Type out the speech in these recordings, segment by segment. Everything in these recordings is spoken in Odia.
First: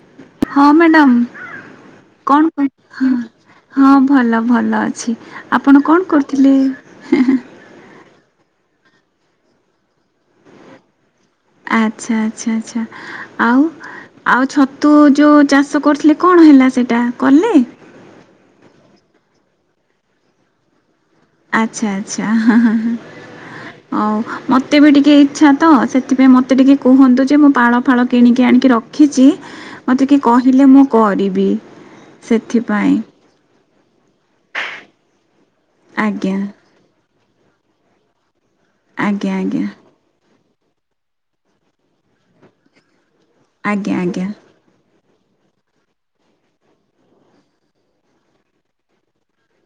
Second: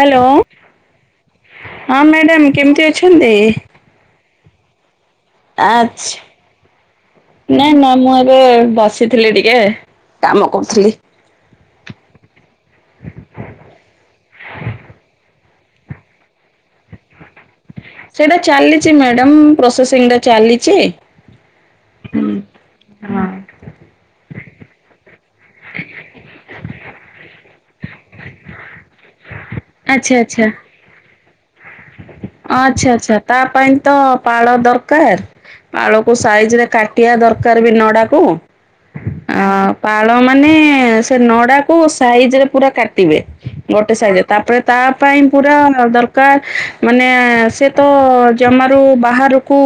ହ୍ୟାଲୋ ହଁ ହଁ ମ୍ୟାଡାମ ମ୍ୟାଡ଼ାମ କଣ କେମିତି ଅଛନ୍ତି? [unintelligible] ହଁ ଭଲ ଭଲ ଅଛି, ଆପଣ କଣ କରୁଥିଲେ? ନାଇ ମ୍ୟାମ ମୁଁ ଏବେ ବସିଥିଲି ଟିକେ କାମ କରୁଥିଲି। ଆଚ୍ଛା ଆଚ୍ଛା -ଆଚ୍ଛା ଆଉ ଆଉ ଛତୁ ଯୋଉ ଚାଷ କରୁଥିଲେ, କଣ ହେଲା ସେଇଟା କଲେ? ସେଇଟା ଚାଲିଛି ମ୍ୟାଡମ ପ୍ରୋସେସିଂଟା ଚାଲିଛି। ଆଚ୍ଛା ଆଚ୍ଛା ହ ହ ହ ହଉ ମତେ ମତେ ବି ଟିକେ ଇଚ୍ଛା ତ ସେଥିପାଇଁ ମତେ ଟିକେ କୁହନ୍ତୁ ଯେ ମୁଁ ପାଳ ଫାଳ କିଣିକି ଆଣିକି ରଖିଛି। ମତେ ଆଚ୍ଛା ଟିକେ ଆଚ୍ଛା। କହିଲେ ମୁଁ କରିବି। ହଁ ଆଚ୍ଛା ସେଥିପାଇଁ ଆଛା ତା ପାଇଁ ତ ପାଳ ଦରକାର, ପାଳକୁ ଆଜ୍ଞା ସାଇଜ ରେ କା ଟିଆ ଦରକାର ବି ନଡାକୁ। ଆଜ୍ଞା ଆ ଆଜ୍ଞା ପାଳ ମାନେ ସେ ନଡା କୁ ସାଇଜ ରେ ପୁରା କାଟିବେ ଆଜ୍ଞା ଗୋଟେ ସାଇଜରେ, ଆଜ୍ଞା ତାପରେ ତା ପାଇଁ ପୁରା ଦରକାର ମାନେ ସେ ତ ଜମାରୁ ବାହାରୁକୁ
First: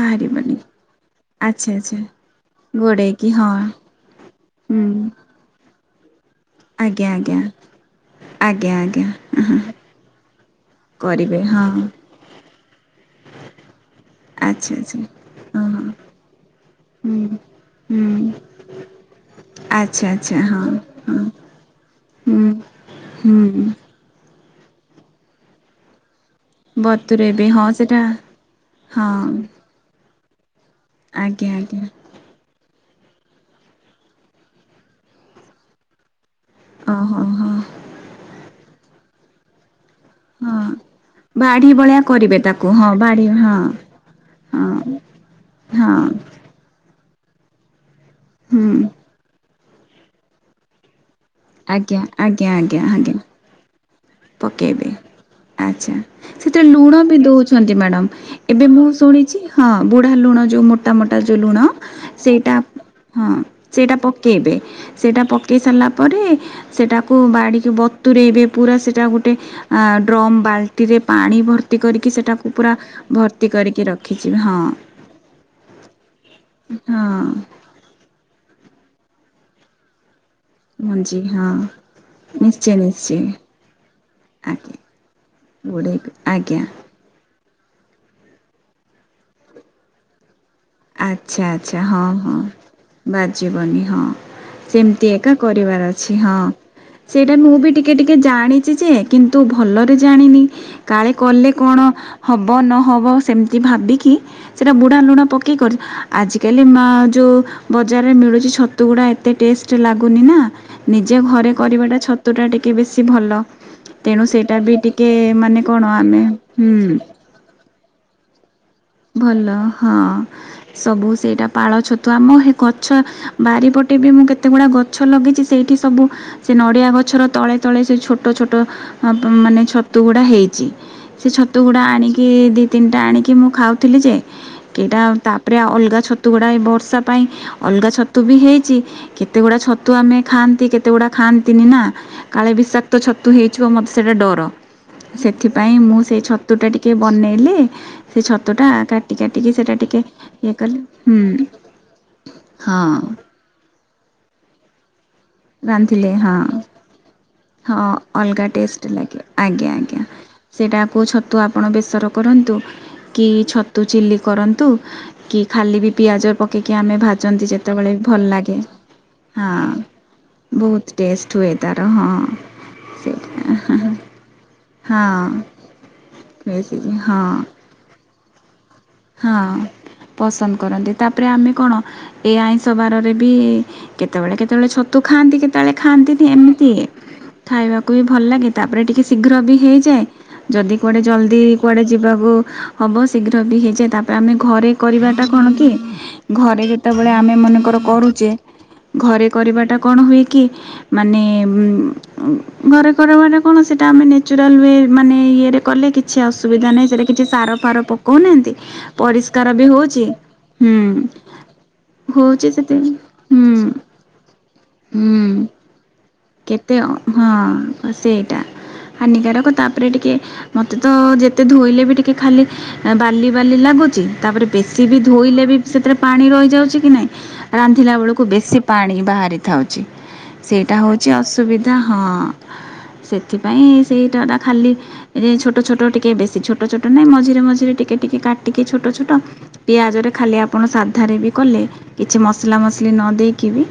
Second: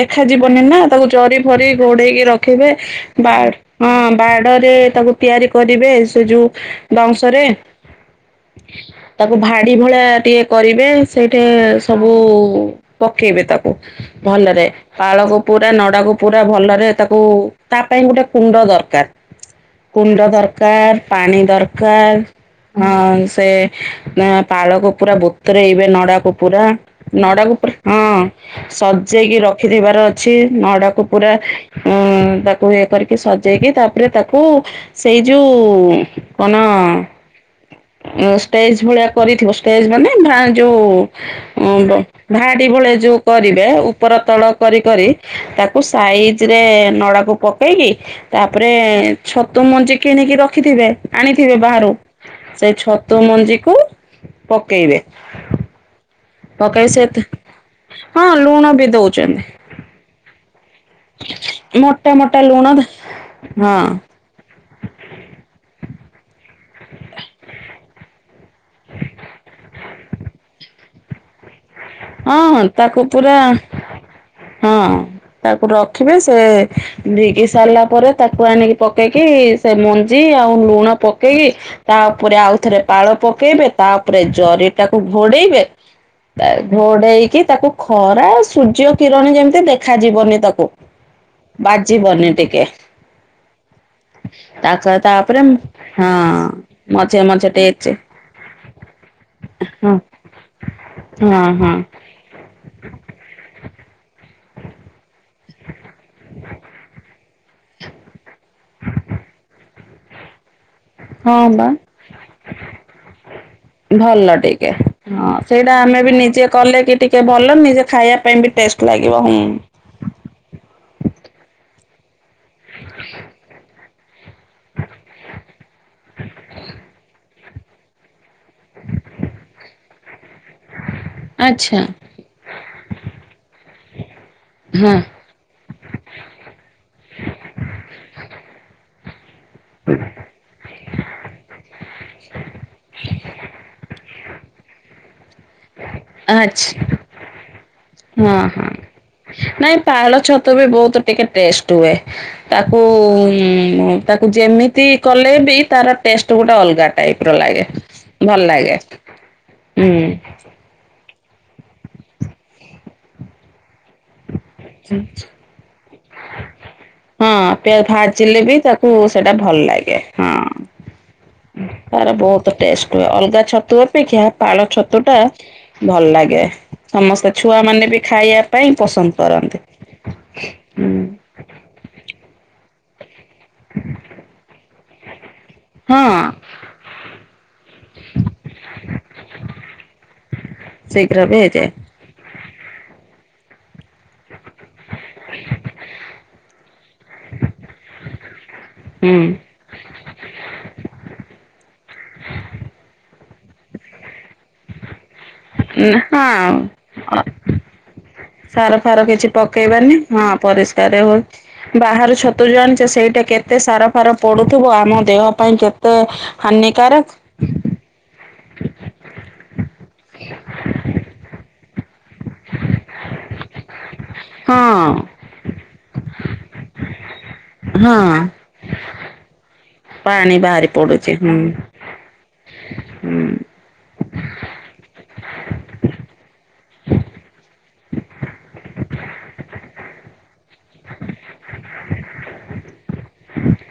ଦେଖା ଯିବନି ନା, ତାକୁ ଜରି ଫରି ଆଚ୍ଛା ଆଚ୍ଛା ଘୋଡେଇକି ରଖିବେ। ଗୋଡ଼େଇକି ହଁ ବାଡ ହଁ ବାଡରେ ହୁଁ ତାକୁ ତିଆରି କରିବେ ସେ ଯୋଉ ଆଜ୍ଞା ଆଜ୍ଞା। ଆଜ୍ଞା ହେଲା, ଆଜ୍ଞା ତାକୁ ହଁ ଭାଡି ଭଳିଆ ଟିକେ କରିବେ। କରିବେ ସେଇଠି ହଁ ସ ସବୁ ପକେଇବେ ତାକୁ। ଭଲରେ ଆଚ୍ଛା ପାାଳକୁ ଆଚ୍ଛା ପୁରା ହଁ ହଁ ନଡାକୁ ପୁରା ଭଲରେ ତାକୁ ହୁଁ ତା ପାଇଁ ଗୋଟେ ହୁଁ କୁଣ୍ଡ ଦରକାର। ଆଚ୍ଛା କୁଣ୍ଡ ଆଚ୍ଛା ହଁ ଦରକାର, ହଁ ପାଣି ଦରକାର। ହୁଁ ହଁ ସେ ହୁଁ ପାଳକୁ ପୁରା ବତୁରେଇବେ ନଡା କୁ। ପୁରା ବତୁରେଇବେ ନଡାକୁ ପ ସେଟା ହଁ ହଁ ସଜେଇକି ର ରଖିଦେବାର ଅଛି ନଡାକୁ ପୁରା ଆଜ୍ଞା ଆଜ୍ଞା ଉଁ ତା ପୁଣି ଇଏ କରିକି ସଜେଇକି ତାପରେ ତାକୁ ସେଇ ଯୋଉ କଣ ଓହୋ ହୋ ଷ୍ଟେଜ ଭଳିଆ କରିଥିବ ଷ୍ଟେଜ ମାନେ ହଁ ଯୋଉ ବାଢି ଭଳିଆ କରିବେ ତାକୁ ଭାଡି ହଁ ଭଳିଆ ଯୋଉ ବାଢି ହଁ କରିବେ ଉପର ତଳ ହଁ କରି କରି ତାକୁ ହଁ ସାଇ ଜି ରେ ନଡାକୁ ପକେଇକି, ତାପରେ ହୁଁ ଛତୁ ମଞ୍ଜି କିଣିକି ରଖିଥିବେ। ଆଣିଥିବେ ବାହାରୁ, ଆଜ୍ଞା ଆଜ୍ଞା ସେଇ ଆଜ୍ଞା ଆଜ୍ଞା ଛତୁ ମଞ୍ଜିକୁ ପକେଇବେ ଆଚ୍ଛା। ସେଥିରେ ପକେଇ ଲୁଣ ସେ ବି ଦଉଛନ୍ତି ମ୍ୟାଡ଼ାମ, ହଁ ଲୁଣ ଏବେ ବି ମୁଁ ଶୁଣିଛି ଦଉଚନ୍ତି ହଁ ବୁଢ଼ା ଲୁଣ ଯୋଉ ମୋ ମୋଟା ମୋଟା ଯୋଉ ଲୁଣ, ମୋଟା ମୋଟା ସେଇଟା ଲୁଣ ହଁ ସେଇଟା ପ ପକେଇବେ ସେଇଟା ପକାଇ ସାରିଲା ପରେ ସେଟାକୁ ବାଡ଼ିକୁ ବତୁରେଇବେ ପୁରା ସେ ସେଇଟା ଗୋଟେ ଡ୍ରମ ବାଲିଟ ରେ ପାଣି ଭର ଭର୍ତ୍ତି କରିକି ସେଇଟାକୁ ହଁ ପୁରା ତାକୁ ଭର୍ତ୍ତି ପୁରା କରିକି ରଖିଛିିବା ହଁ। ତାକୁ ରଖିବେ, ସେ ହଁ ଭିଗି ସାରିଲା ପରେ ତାକୁ ଆଣିକି ପକେଇକି ସେ ମନ୍ ଜି ଆଉ ଲୁଣ ମଞ୍ଜି ପକେଇ ହଁ ତା ଉପରେ ଆଉ ନିଶ୍ଚୟ ଥରେ ପାଳ ନିଶ୍ଚୟ ପକେଇବେ ତାପରେ ଜରି ଆଜ୍ଞା ଟାକୁ ଘୋଡେଇବେ। ଗୋଡ଼େଇକି ଆଜ୍ଞା [unintelligible] ଘୋଡେଇକି ତାକୁ ଖରା ସୂର୍ଯ୍ୟ କିରଣ ଯେମିତି ଦେଖାଯିବନି ତାକୁ। ଆଚ୍ଛା ଆଚ୍ଛା ହଁ ବାଜିବନି ହଁ ଟିକେ ବାଜିବନି ହଁ। ତାକ ସେମ୍ ତି ଏକା ତାପରେ କରିବାର ଅଛି ହଁ ମଝିରେ ସେଇଟା ମଝିରେ ମୁଁ ବି ଚେ ଟିକେ ଟିକେ ଜାଣିଛି ଯେ କିନ୍ତୁ ହଁ ଭଲରେ ଜାଣିନି। କାଳେ ହଁ କଲେ ହଁ କଣ ହବ ନହବ ସେମିତି ଭାବିକି ସେଟା ବୁଢା ଲୁଣ ପ କି କରି ଆଜିକାଲି ମା ଯୋଉ ବଜାରରେ ମିଳୁଛି ଛତୁଗୁଡ଼ା ଏତେ ଟେଷ୍ଟ ଲାଗୁନି ନା ନିଜେ ହଁ ଘରେ ବା କରିବାଟା ଛତୁ ଟା ଟିକେ ବେଶୀ ଭଲ। ତେଣୁ ଭଲ ସେଇଟା ଟିକେ ବି ହଁ ମାନେ ସେଇଟା କଣ ଆମେ ବି ନିଜେ କଲେ ହୁଁ। କି ଟିକେ ଭଲ ନିଜେ ଖାଇଆ [unintelligible] ଭଲ। ହଁ, ସବୁ ସେଇଟା ପାଳ ଛତୁ ଆମ ହେ ଗଛ ବାରିପଟେ ବି ମୁଁ କେ କେତେ ଗୁଡା ଗଛ ଲଗେଇଛି ସେଇଠି ସବୁ ସେ ନଡିଆ ଗଛର ତଳେ ତଳେ ସେ ଛୋ ଛୋଟ ଛୋଟ ଅପ୍ ମାନେ ଛତୁ ଗୁଡା ହେଇଛି। ସେ ଛତୁ ଆଚ୍ଛା ଗୁଡା ଆଣି କି ଦିଇ ତିନିଟା ଆଣିକି ମୁଁ ଖାଉଥିଲି ଯେ ହଁ କେଇଟା ତା ତାପରେ ଅଲଗା ଛତୁ ଗୁଡ଼ା ଏ ବର୍ଷା ପାଇଁ ଅଲଗା ଛତୁ ବି ହେଇଛି। କେତେ ଗୁଡା ଛତୁ ଆମେ ଖାଆନ୍ତି, କେତେ ଗୁଡା ଖାଆନ୍ତିନି ନା। କାଳେ ବିଷାକ୍ତ ଛତୁ ହେଇଛିବ ମତେ ସେଇଟା ଡର। ସେଥିପାଇଁ ମୁଁ ସେଇ ଛତୁଟା ଆଚ୍ଛା ଟିକେ ବନେଇଲି ସେ ଛ ହଁ ନାଇଁ ପାଳ ଛତୁ ଇଏ ବି କଲି ବହୁତ ଟିକେ ହୁଁ ଟେଷ୍ଟ ହୁଏ। ତାକୁ ହଁ ତାକୁ ଯେମିତି କଲେ ବି ତାର ରାନ୍ଧିଲେ ହଁ ଟେଷ୍ଟ ଗୋଟେ ଅଲଗା ଟାଇପିର ଲାଗେ ହଁ ଭଲ ଅଲଗା ଲାଗେ। ଟେଷ୍ଟ ଆଜ୍ଞା ଉଁ। ଆଜ୍ଞା ସେଇଟାକୁ ଛତୁ ଆପଣ ବେସର କରନ୍ତୁ, କି ଛ ତୁ ଚିଲି କରନ୍ତୁ, କି ଖାଲି ବି ପିଆଜ ପକେଇକି ଭାଜନ୍ତି ଯେତେବେଳେ ଭଲ ହେଲେବି ଲାଗେ ତାକୁ ସେଟା ଭଲ ହଁ ଲାଗେ। ହଁ। ବହୁତ ଟେଷ୍ଟ ହୁଏ ତାର ହଁ ବହୁତ ଟେଷ୍ଟ ହୁଏ, ସେଇଟା ଅଲଗା ଛତୁ ଅପେକ୍ଷା ପାଳ ଛତୁ ହଁ ଟା ଭଲ ଲାଗେ। ସମସ୍ତେ ହଁ ଛୁଆ ମାନେ ବି ଖାଇଆ ପାଇଁ ପସନ୍ଦ ହଁ, କରନ୍ତି। ପସନ୍ଦ ହୁଁ କରନ୍ତି। ତାପରେ ଆମେ କଣ ଏଇ ଆଇଁଷ ବାରରେ ବି କେତେବେଳେ କେତେବେଳେ ଛତୁ ଖାଆନ୍ତି, କେତେବେଳେ ହଁ ଖାଆନ୍ତିନି ଏମିତି। ଖାଇବାକୁ ବି ଭଲ ଲାଗେ, ତାପରେ ଟିକେ ଶୀଘ୍ର ବି ହେଇଯାଏ। ଯଦି କୁଆଡ଼େ ଶୀଘ୍ର ବି ଜଲ୍ଦି ହେଇଯାଏ କୁଆଡ଼େ ଯିବାକୁ ହବ ଶୀଘ୍ର ବି ହେଇଯାଏ, ତାପରେ ଆମେ ଘରେ କରିବାଟା କଣ କି ଘରେ ଯେତେବେଳେ ଆମେ ମନେକର କରୁଚେ ଘରେ ହୁଁ। କରିବାଟା କଣ ହୁଏ କି ମାନେ ଉଁ ଉଁ ଘରେ କରେଇବାଟା କଣ ସେଟା ଆମେ ନି ନେଚୁରାଲ ୱେ ମାନେ ଇଏରେ କଲେ କିଛି ଅସୁବିଧା ନାହିଁ, ସେଇଟା ହଁ କିଛି ସାର ଫାର ପକାଉନାହାଁନ୍ତି। ସାର ଫାର କିଛି ପକେଇବାନି। ହଁ, ହୁଁ ପରିଷ୍କାରେ ହଉ ବାହାରୁ ଛତୁ ହଉଛି ଯୋଉ ସେତେ ଆଣିଛେ ସେଇଟା କେତେ ହୁଁ ସାର ଫାର ପଡୁଥିବ ଆମ ହୁଁ ଦେହ ପାଇଁ କେତେ କେତେ ହାନିକାରକ୍। ହଁ ସେଇଟା ହାନିକାରକ ତାପରେ ଟିକେ ମତେ ତ ଯେତେ ଧୋଇଲେ ବି ଟି ତୀ ଖାଲି ବାଲିବାଲି ଲାଗୁଚି ତାପରେ ବେଶି ବି ହଁ ଧୋ ବୋହିଲେ ବି ସେଥିରେ ପାଣି ରହିଯାଉଛି କି ନାହିଁ ରାନ୍ଧିଲା ହଁ ବେଳକୁ ବେଶୀ ପାଣି ବାହାରେ। ଥାଉଛି ପାଣି ବାହାରି ସେଇଟା ହେଉଛି ପଡୁଛି ହୁଁ। ଅସୁବିଧା ହଁ ହୁଁ ସେଥିପାଇଁ ସେଇଟା ଟା ଖାଲି ରେ ଛୋଟ ଛୋଟ ଟିକେ ବେଶୀ ଛୋଟ ଛୋଟ ନାଇଁ ମଝିରେ ମଝିରେ ଟିକେ। ଟିକେ କାଟିକି ଛୋଟ ଛୋଟ ପିଆଜରେ ଖାଲି ଆପଣ ସାଧାରେ ବି କଲେ କିଛି ମସଲା ମସଲି ନ ଦେଇକି ବି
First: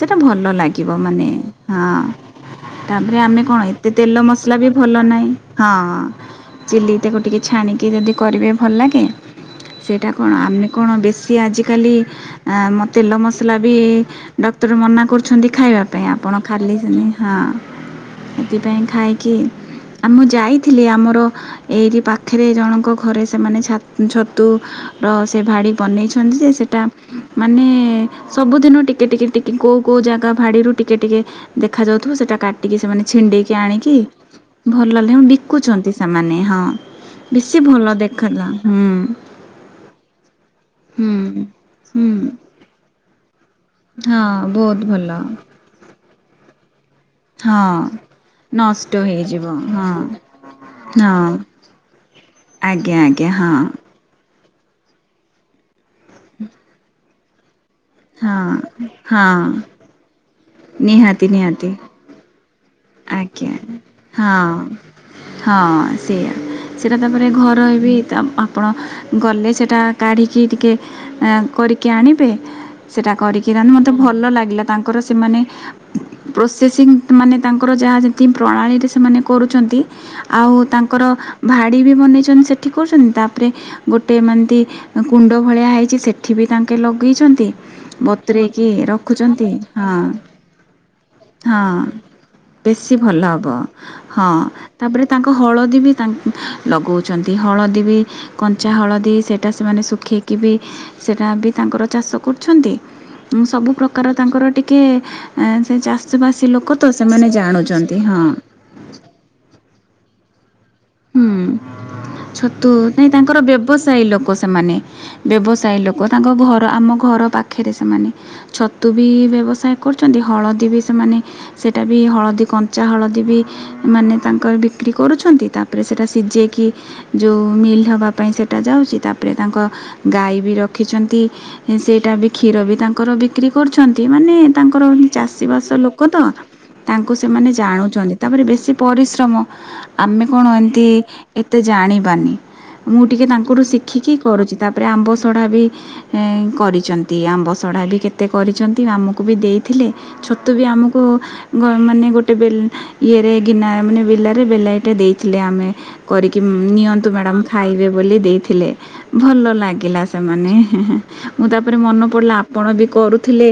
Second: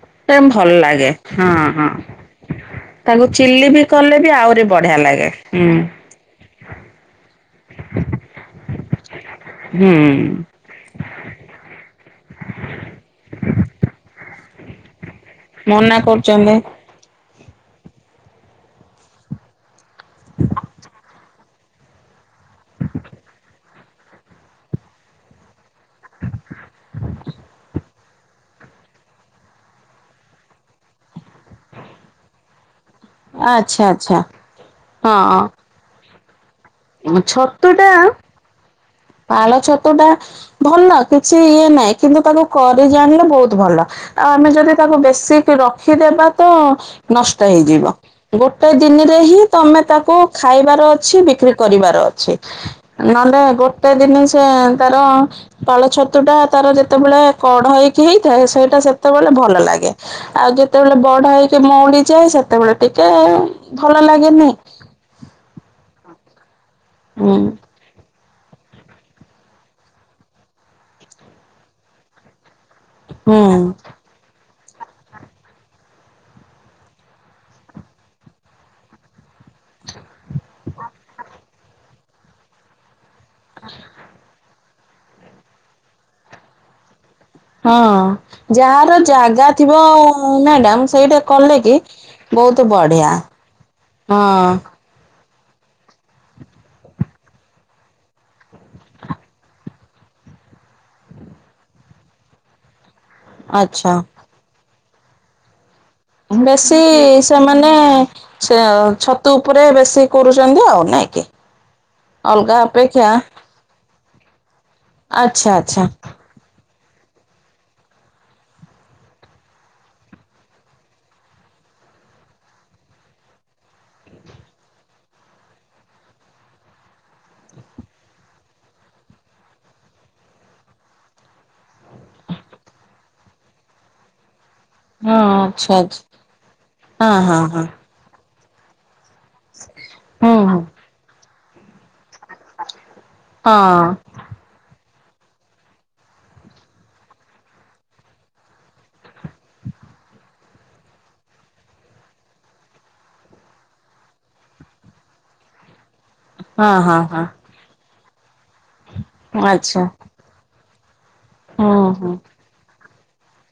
ସେଇଟା ଭଲ ଲାଗିବ ମାନେ ହଁ। ତାପରେ ତାକୁ ଆମେ କଣ ଚିଲି ବି ଏତେ କଲେ ତେଲ ମସଲା ଆହୁରି ବି ବଢିଆ ଭଲ ଲାଗେ ନାହିଁ ହୁଁ ହଁ ହଁ। ଚିଲିଟାକୁ ଟିକେ ଛାଣିକି ଯଦି କରିବେ ଭଲ ଲାଗେ ହୁଁ। ସେଟା କଣ ଆମେ। କଣ ବେଶୀ ଆଜିକାଲି ଆଁ ମୋ ତେଲ ମସଲା ବି ଡକ୍ଟର ମନା କ ରିଛନ୍ତି ଖାଇବା ମନା ପାଇଁ ଆପଣ କରୁଛନ୍ତି ଖାଲି ହଁ ସେଥିପାଇଁ ଖାଇକି। ଆ ମୁଁ ଯାଇଥିଲି ଆମର ଏଇଠି ପାଖରେ ଜଣଙ୍କ ଘରେ ସେମାନେ ଛା ଛତୁର ସେ ଭାଡ଼ି ବନେଇଛନ୍ତି ଯେ ସେଇଟା ମାନେ ସବୁଦିନ ଟିକେ ଟିକେ କୋଉ କୋଉ ଜାଗା ଭାଡିରୁ ଟିକେ ଟିକେ ଦେଖାଯ ଯାଉଥିବ ସେଇଟା କାଟି ଟିକେ ସେମାନେ ଛିଣ୍ଡେଇକି ଆଚ୍ଛା ଆଣିକି ଆଚ୍ଛା ଭଲ ଲାଗେ ହଁ ବିକୁଛନ୍ତି ସେମାନେ ହଁ। ବେଶୀ ଛତୁ ଟା ଭଲ ଦେଖଲା ହୁଁ ପାଳ ଛତୁ ଟା ଭଲ ହୁଁ କିଛି ଇଏ ନାହିଁ ହୁଁ କିନ୍ତୁ ତାକୁ କରି ଜାଣିଲେ ବହୁତ ଭଲ। ହଁ ଆମେ ଯଦି ବହୁତ ତାକୁ ଭଲ ବେଶୀ ରଖିଦବା ତ ନଷ୍ଟ ହଁ। ହେଇଯିବ। ଗୋଟେ ନଷ୍ଟ ଦିନରେ ହିଁ ହେଇଯିବ ତମେ ହଁ ତାକୁ ଖାଇବାର ଅଛି ହଁ ବିକ୍ରି କରିବାର ଅଛି। ଆଜ୍ଞା ଆଜ୍ଞା ନହେଲେ ହଁ। ଗୋଟେ ଦିନ ସେ ତାର ପାଳ ଛତୁ ଟା ତାର ଯେତେବେଳେ କଢ଼ ହେ ହେଇଥାଏ ହଁ ସେଇଟା ସେତେବେଳେ ହଁ ଭଲ ଲାଗେ ଆଉ ଯେତେବେଳେ ନିହାତି ବଡା ହେଇକି ନିହାତି ମଉଡିଯାଏ ସେତେବେଳେ ଟିକେ ଆଜ୍ଞା। ଭଲ ଲାଗେନି। ହଁ ହଁ ସେଇଆ ସେଟା ତାପରେ ହୁଁ ଘର ହେବି ଆପଣ ଗଲେ ସେଇଟା କାଢ଼ିକି ଟିକେ କରିକି ଆଣିବେ ସେଟା କରିକି ହୁଁ। ରାଧୁ ମତେ ଭଲ ଲାଗିଲା ତାଙ୍କର ସେମାନେ ପ୍ରୋସେସିଂ ମାନେ ତାଙ୍କର ଯାହା ଯେମତି ପ୍ରଣାଳୀରେ ସେମାନେ କରୁଛନ୍ତି। ଆଉ ତାଙ୍କର ଭାଡି ବି ବନେଇଛନ୍ତି ସେଠି କରୁଛନ୍ତି ତାରେ ଗୋଟେ ମାନେ ଏମିତି କୁଣ୍ଡ ଭଳିଆ ହେଇଛି ସେଠିବି ତାଙ୍କେ ଲଗେଇଛନ୍ତି ହଁ ବତୁରୋଇକି ଯାହାର ଜାଗା ରଖୁଛନ୍ତି ଥିବ ହଁ। ମ୍ୟାଡାମ ସେଇଟା କଲେ ହଁ କି? ବହୁତ ବେଶୀ ବଢିଆ ଭଲ ହେବ ହଁ। ତା ପରେ ତାଙ୍କ ହଳଦୀ ବି ତା ଲଗାଉଛନ୍ତି ହଳଦୀ ବି କଞ୍ଚା ହଳଦୀ ସେଇଟା ସେମାନେ ଶୁଖେଇକି ବି ସେଇଟା ବି ତାଙ୍କର ଚାଷ କରୁଛନ୍ତି। ସବୁ ଆଚ୍ଛା ପ୍ରକାର ତାଙ୍କର ଟିକିଏ ସେ ଚାଷବାସି ଲୋକ ବେଶୀ ତ ସେମାନେ ଜାଣୁଛନ୍ତି ହଁ ସେ ଛତୁ ଉପରେ ବେଶୀ କରୁଛନ୍ତି ଆଉ ନାଇଁ ଓେ। ହୁଁ ଛତୁ ନାଇଁ ତାଙ୍କର ବ୍ୟବସାୟୀ ଲୋକ ସେମାନେ। ଆଚ୍ଛା ବ୍ୟବସାୟୀ ଆଚ୍ଛା ଲୋକ ତାଙ୍କ ଘର ଆମ ଘର ପାଖରେ ସେମାନେ ଛତୁ ବି ବ୍ୟବସାୟ କରୁଛନ୍ତି ହଳଦୀ ବି ସେମାନେ ସେଇଟା ବି ହଳଦୀ କଞ୍ଚା ହଳଦୀ ବି ମାନେ ତାଙ୍କର ବିକ୍ରି କରୁଛନ୍ତି ତା ତାପରେ ସେଟା ସିଝେଇକି ଯେଉଁ ମିଲ୍ ହେବା ପାଇଁ ସେଇଟା ଯାଉଛି ତାପରେ ତାଙ୍କ ଗାଈ ବି ରଖିଛନ୍ତି ସେଇଟା ବି କ୍ଷୀର ବି ତାଙ୍କର ବିକ୍ରି କରୁଛନ୍ତି ମାନେ ର ହଁ ଚାଷବାସ ଲୋକ ତା ଆଚ୍ଛା ଆଚ୍ଛା ସେମାନେ ହଁ ହଁ ହଁ ଜାଣୁଛନ୍ତି ତାରେ ବେଶୀ ପରି ସ୍ରମ ଆମେ ହୁଁ କଣ ହୁଁ ଏମତି ଏତେ ଜାଣିବାନି ମୁଁ ଟିକେ ହଁ ତାଙ୍କଠୁ ଶିଖିକି କରୁଛି ତାପରେ ଆମ୍ବ ସଢ଼ା ବି କରିଛନ୍ତି ଆମ୍ବଶଢ଼ା ବି କେତେ କରିଛନ୍ତି ଆମକୁ ବି ଦେଇଥିଲେ ଛତୁ ବି ଆମକୁ ଘ ମାନେ ଗୋଟେ ବେ ଇଏରେ ଗିନା ମାନେ ବେଲାରେ ବେଲାଏଟେ ଦେଇ ଥିଲେ ଆମେ କରିକି ହଁ ହଁ ନିଅନ୍ତୁ ହଁ ମ୍ୟାଡ଼ାମ ଖାଇବେ ବୋଲି ଦେଇଥିଲେ ଭଲ ଆଚ୍ଛା ଲାଗିଲା। ସେମାନେ ହେଁ ହେଁ ମୁଁ ତାପରେ ହୁଁ ମନ ହୁଁ ପଡିଲା ଆ ପଣ ବି କରୁଥିଲେ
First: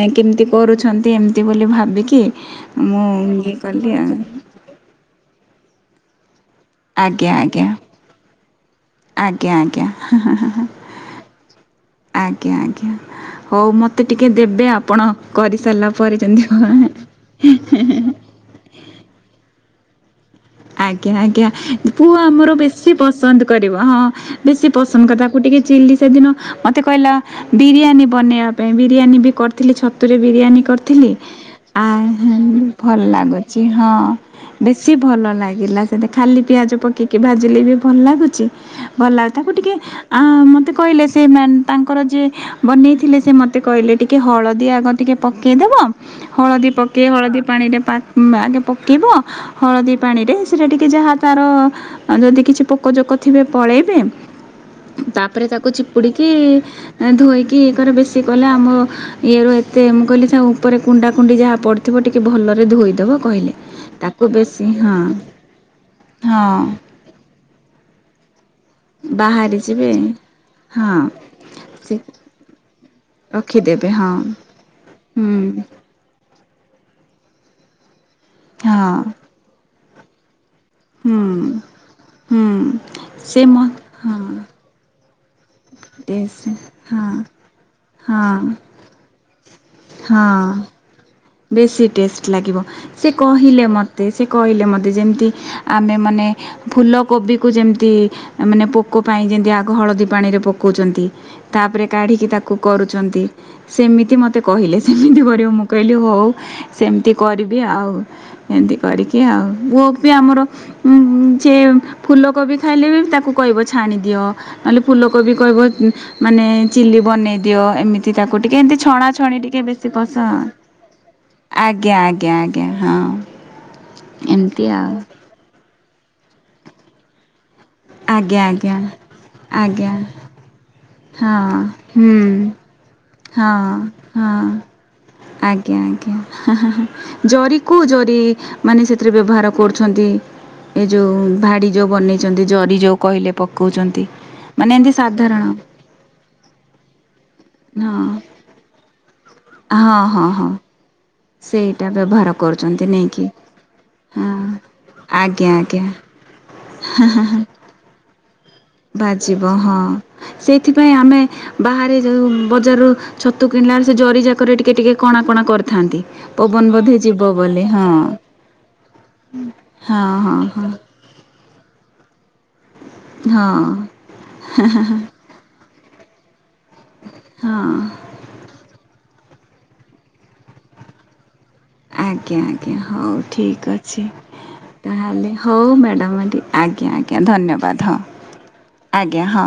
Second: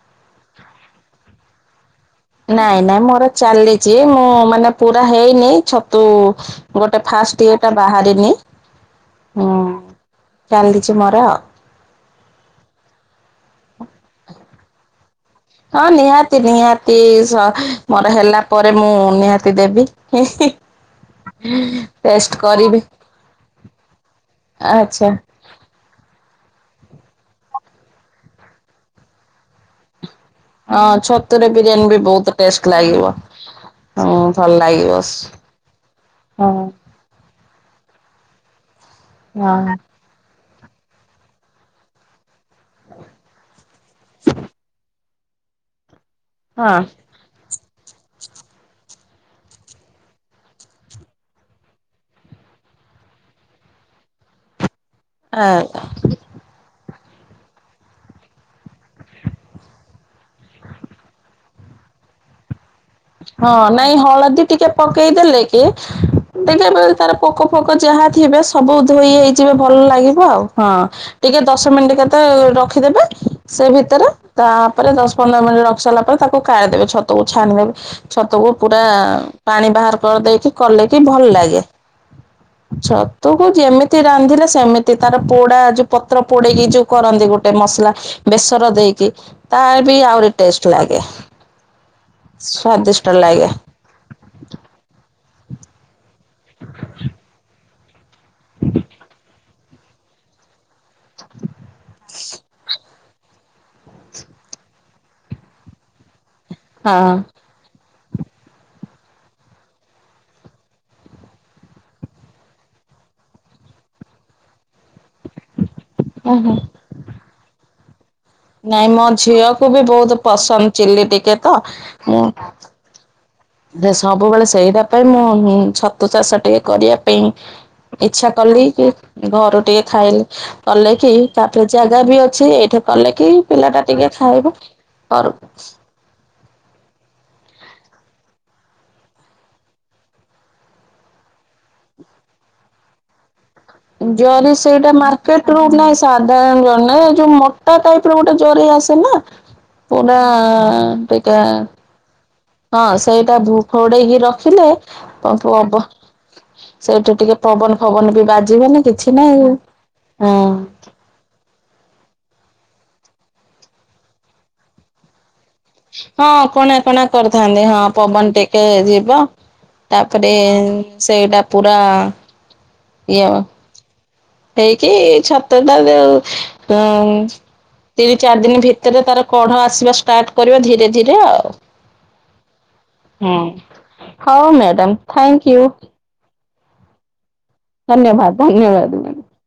ଏ କେମିତି କରୁଛନ୍ତି ଏମିତି ବୋଲି ଭାବିକି ନାଇଁ ନାଇଁ ମୁଁ ମୋର ଇଏ କଲି ଚାଲିଚି ଆଉ ମୁଁ ମାନେ ପୁରା ହେଇନି ଛତୁ ଗୋଟେ ଆଜ୍ଞା ଫାଷ୍ଟ ଆଜ୍ଞା ଇଏଟା ବାହାରିନି। ଆଜ୍ଞା ହୁଁ ଆଜ୍ଞା ହଁ ହଁ ହଁ। ଚାଲିଛି ମୋର ଆଉ। ଆଜ୍ଞା ଆଜ୍ଞା ହଉ ମତେ ଟିକେ ଦେବେ ଆପଣ ହଁ କରିସାରିଲା ପରେ ନିହାତି ନିହାତି ଯେମିତି ସ ମୋର ହେଲା ପରେ ମୁଁ ନିହାତି ଦେବି ହିଁ ହିଁ। ଆଜ୍ଞା ଆଜ୍ଞା ପୁଅ ଆମର କରିବି ବେଶୀ ପସନ୍ଦ କରିବ ହଁ ବେଶୀ ପସନ୍ଦ ଆଚ୍ଛା କରି ତାକୁ ଟିକେ ଚିଲି ସେଦିନ ମତେ କହିଲା ବିରିୟାନୀ ବନେଇବା ପାଇଁ ବିରିୟାନୀ ବି କରିଥିଲି ଛ ତୁ ରେ ବିରିୟାନୀ ହଁ କରିଥିଲି ଛତୁରେ ଆ ବିରିୟାନୀ ବି ବହୁତ ଟେଷ୍ଟ ଭଲ ଲାଗିବ। ଲାଗୁଚି ହଁ। ଭଲ ଲାଗିବସ୍ ପିଲା ସେତେ ଖାଲି ପିଆଜ ପକେଇକି ଭାଜିଲେ ବି ଭଲ ଲାଗୁଚି ଭଲ ଲାଗୁଚି ତାକୁ ଟିକେ ହଁ ଆ ମତେ କହିଲେ ସେ ମ୍ୟାନ୍ ତାଙ୍କର ଯିଏ ବନେଇଥିଲେ ସେ ମତେ କହିଲେ ଟିକେ ହଳଦୀ ଆଗ ଟିକେ ପକେଇଦବ ହଳଦୀ ପକେଇ ହଳଦୀ ପାଣିରେ ପା ଉଁ ଆଗେ ପକେଇବ ହଳଦୀ ପାଣିରେ ସେଥିରେ ଟିକେ ଯାହା ତାର ଯଦି କିଛି ପୋକ ଜୋକ ଥିବେ ପଳେଇବେ। ତାପରେ ତାକୁ ହଁ। ଚିପୁଡିକି ଧୋଇକି ଇ କର ବେଶୀ କଲେ ଆମ ଇଏ ର ଏତେ ମୁଁ କଇଲି ଥାଉ ଉପରେ କୁଣ୍ଡା କୁଣ୍ଡି ଯାହା ପଡିଥିବ ଟିକେ ଭଲରେ ଧୋଇ ଦେବ ହଁ କହିଲେ ତାକୁ ବେଶୀ ହଁ ତୁ [unintelligible] ହଁ ବେଳେ ତାର ପୋକ ଫୋକ ଯାହା ଥିବେ ସବୁ ଧୋଇ ହେଇଯିବେ ବାହାରି ଭଲ ଯିବେ ଲାଗିବ ଆଉ। ହଁ ଟିକେ ଦଶ ମିନିଟ ସେ କେତେ ରଖିଦେବେ ସେ ରଖିଦେବେ ଭିତରେ ହଁ ତା ପରେ ଦଶ ହୁଁ ପନ୍ଦର ମିନିଟ୍ ରଖି ସାରିଲା ପରେ ତାକୁ କାରି ଦେବେ ଛ ଛତକୁ ଛାଣିିଦେବି ଛତୁକୁ ପୁରା ହଁ ପାଣି ବାହାର କରିଦେଇକି କଲେ କି ହୁଁ ଭଲ ଲାଗେ ହୁଁ ସେ ଛତୁକୁ ମ ଯେମିତି ହଁ ରାନ୍ଧିଲେ ସେମି ତି ତାର ପୋଡା ଯୋଉ ପତ୍ର ପୋଡେଇକି ଯୋଉ ହଁ କରନ୍ତି ଗୋଟେ ମସଲା ହଁ ବେସର ଦେଇକି ତା ବି ଆହୁରି ହଁ ଟେଷ୍ଟ ଲାଗେ। ବେଶୀ ଟେଷ୍ଟ ଲାଗିବ ସ୍ଵାଦିଷ୍ଟ ସେ ଲାଗେ କହିଲେ ମୋତେ ସେ କହିଲେ ମୋତେ ଯେମିତି ଆମେ ମାନେ ଫୁଲ କୋବି କୁ ଯେମିତି ମାନେ ପୋକ ପାଇଁ ଯେମିତି ଆଗ ହଳଦୀ ପାଣିରେ ପକଉଚନ୍ତି। ତାପରେ କାଢିକି ତାକୁ କରୁଚନ୍ତି ସେମିତି ମତେ କହିଲେ ସେମିତି କରିବ ମୁଁ କହି ଲି ହଉ ସେମିତି ହଁ। କରିବି ଆଉ ଏମିତି କରିକି ଆଉ [unintelligible] ପି ଆମର ଉଁ ଯେ ଫୁଲକୋବି ଖାଇଲେ ବି ତାକୁ କହିବ ଛାଣିଦିଅ। ନହେଲେ ଫୁଲକୋବି କହିବ ମାନେ ଓହୋ ଚିଲି ବନେଇ ଦିଅ ଏମି ତି ତାକୁ ଟିକେ ଏମିତି ଛଣାଛଣି ଟିକେ ବେଶୀ ପସନ୍ଦ। ଚିଲ୍ଲି ଟିକେ ତ ଆଜ୍ଞା ଆଜ୍ଞା ଆଜ୍ଞା ହଁ। ଦେ ସବୁବେଳେ ଏମିତି ସେଇଟା ଆଉ ପାଇଁ ମୁଁ ଛତୁ ଚାଷ ଟିକେ କରିବା ପାଇଁ ଇଚ୍ଛା ଆଜ୍ଞା କଲି ଆଜ୍ଞା କି ଘରୁ ଟିକେ ଆଜ୍ଞା ଖାଇଲି କଲେ କି ହଁ ତାପରେ ଜାଗା ହୁଁ ବି ଅଛି ଏଇଠେ କଲେ କି ହଁ ପିଲା ଟା ଟିକେ ହଁ ଖାଇବ ତରୁ ଆଜ୍ଞା ଆଜ୍ଞା ହେଁ ହେଁ ଜରି କୁ ଜରି ମାନେ ସେଥିରେ ବ୍ୟବହାର କରୁଛନ୍ତି? ଏ ଯୋଉ ଭାଡ଼ି ଯଉ ବନେଇଚନ୍ତି ଜରି ଯଉ କହିଲେ ପକଉଚନ୍ତି ମାନେ ଏମିତି ସାଧାରଣ [unintelligible] ତା ହଁ ଟାଇପ ର ଗୋଟେ ଜୋରି ଆସେନା ହଁ ପୁରା ହଁ ହଁ ଦେଖ ସେଇଟା ବ୍ୟବହାର ହଁ କରୁଛନ୍ତି ନେଇକି ସେଇଟା ଭୁ ଫୋଡେଇକି ହଁ ରଖିଲେ ଆଜ୍ଞା ଫପୁ ହବ। ଆଜ୍ଞା ସେଇଠି ଟିକେ ପବନ ଫବନ ବି ବାଜିବନି। କିଛି ନାହିଁ। ବାଜିବ ହଁ ହଁ। ସେଥି ପାଇଁ ଆମେ ବାହାରେ ଯଉ ବଜାରରୁ ଛତୁ କିଣିଲା ବେଳେ ସେ ଜରିଯାକରେ ଟିକେ ଟିକେ କଣା କଣା କରି ହଁ କଣା କଣା କରିଥାନ୍ତି ହଁ ପବନ ଟିକେ ଯିବ ହଁ ତାପରେ ହଁ ହଁ ସେଇଟା ପୁରା। ହଁ ଦେଇକି ଛତୁ ଟା ଯଉ ହଁ ତିନି ଚାରି ଦିନ ଭିତରେ ତାର କଢ ଆସିବା ଷ୍ଟାର୍ଟ କରିବ ଧୀରେ ଧୀରେ ଆଉ। ଆଜ୍ଞା ଆଜ୍ଞା ହଉ ହୁଁ। ଠିକ୍ ଅଛି ହଉ ମ୍ୟାଡ଼ାମ ତାହେଲେ ଥ୍ୟାଙ୍କ ୟୁ ହଉ ମ୍ୟାଡ଼ାମ ଏଠ ଆଜ୍ଞା ଆଜ୍ଞା ଧନ୍ୟବାଦ। ହଁ ଧନ୍ୟବାଦ ଧନ୍ୟବାଦ। ମ୍ୟାଡ଼ାମ। ଆଜ୍ଞା ହଁ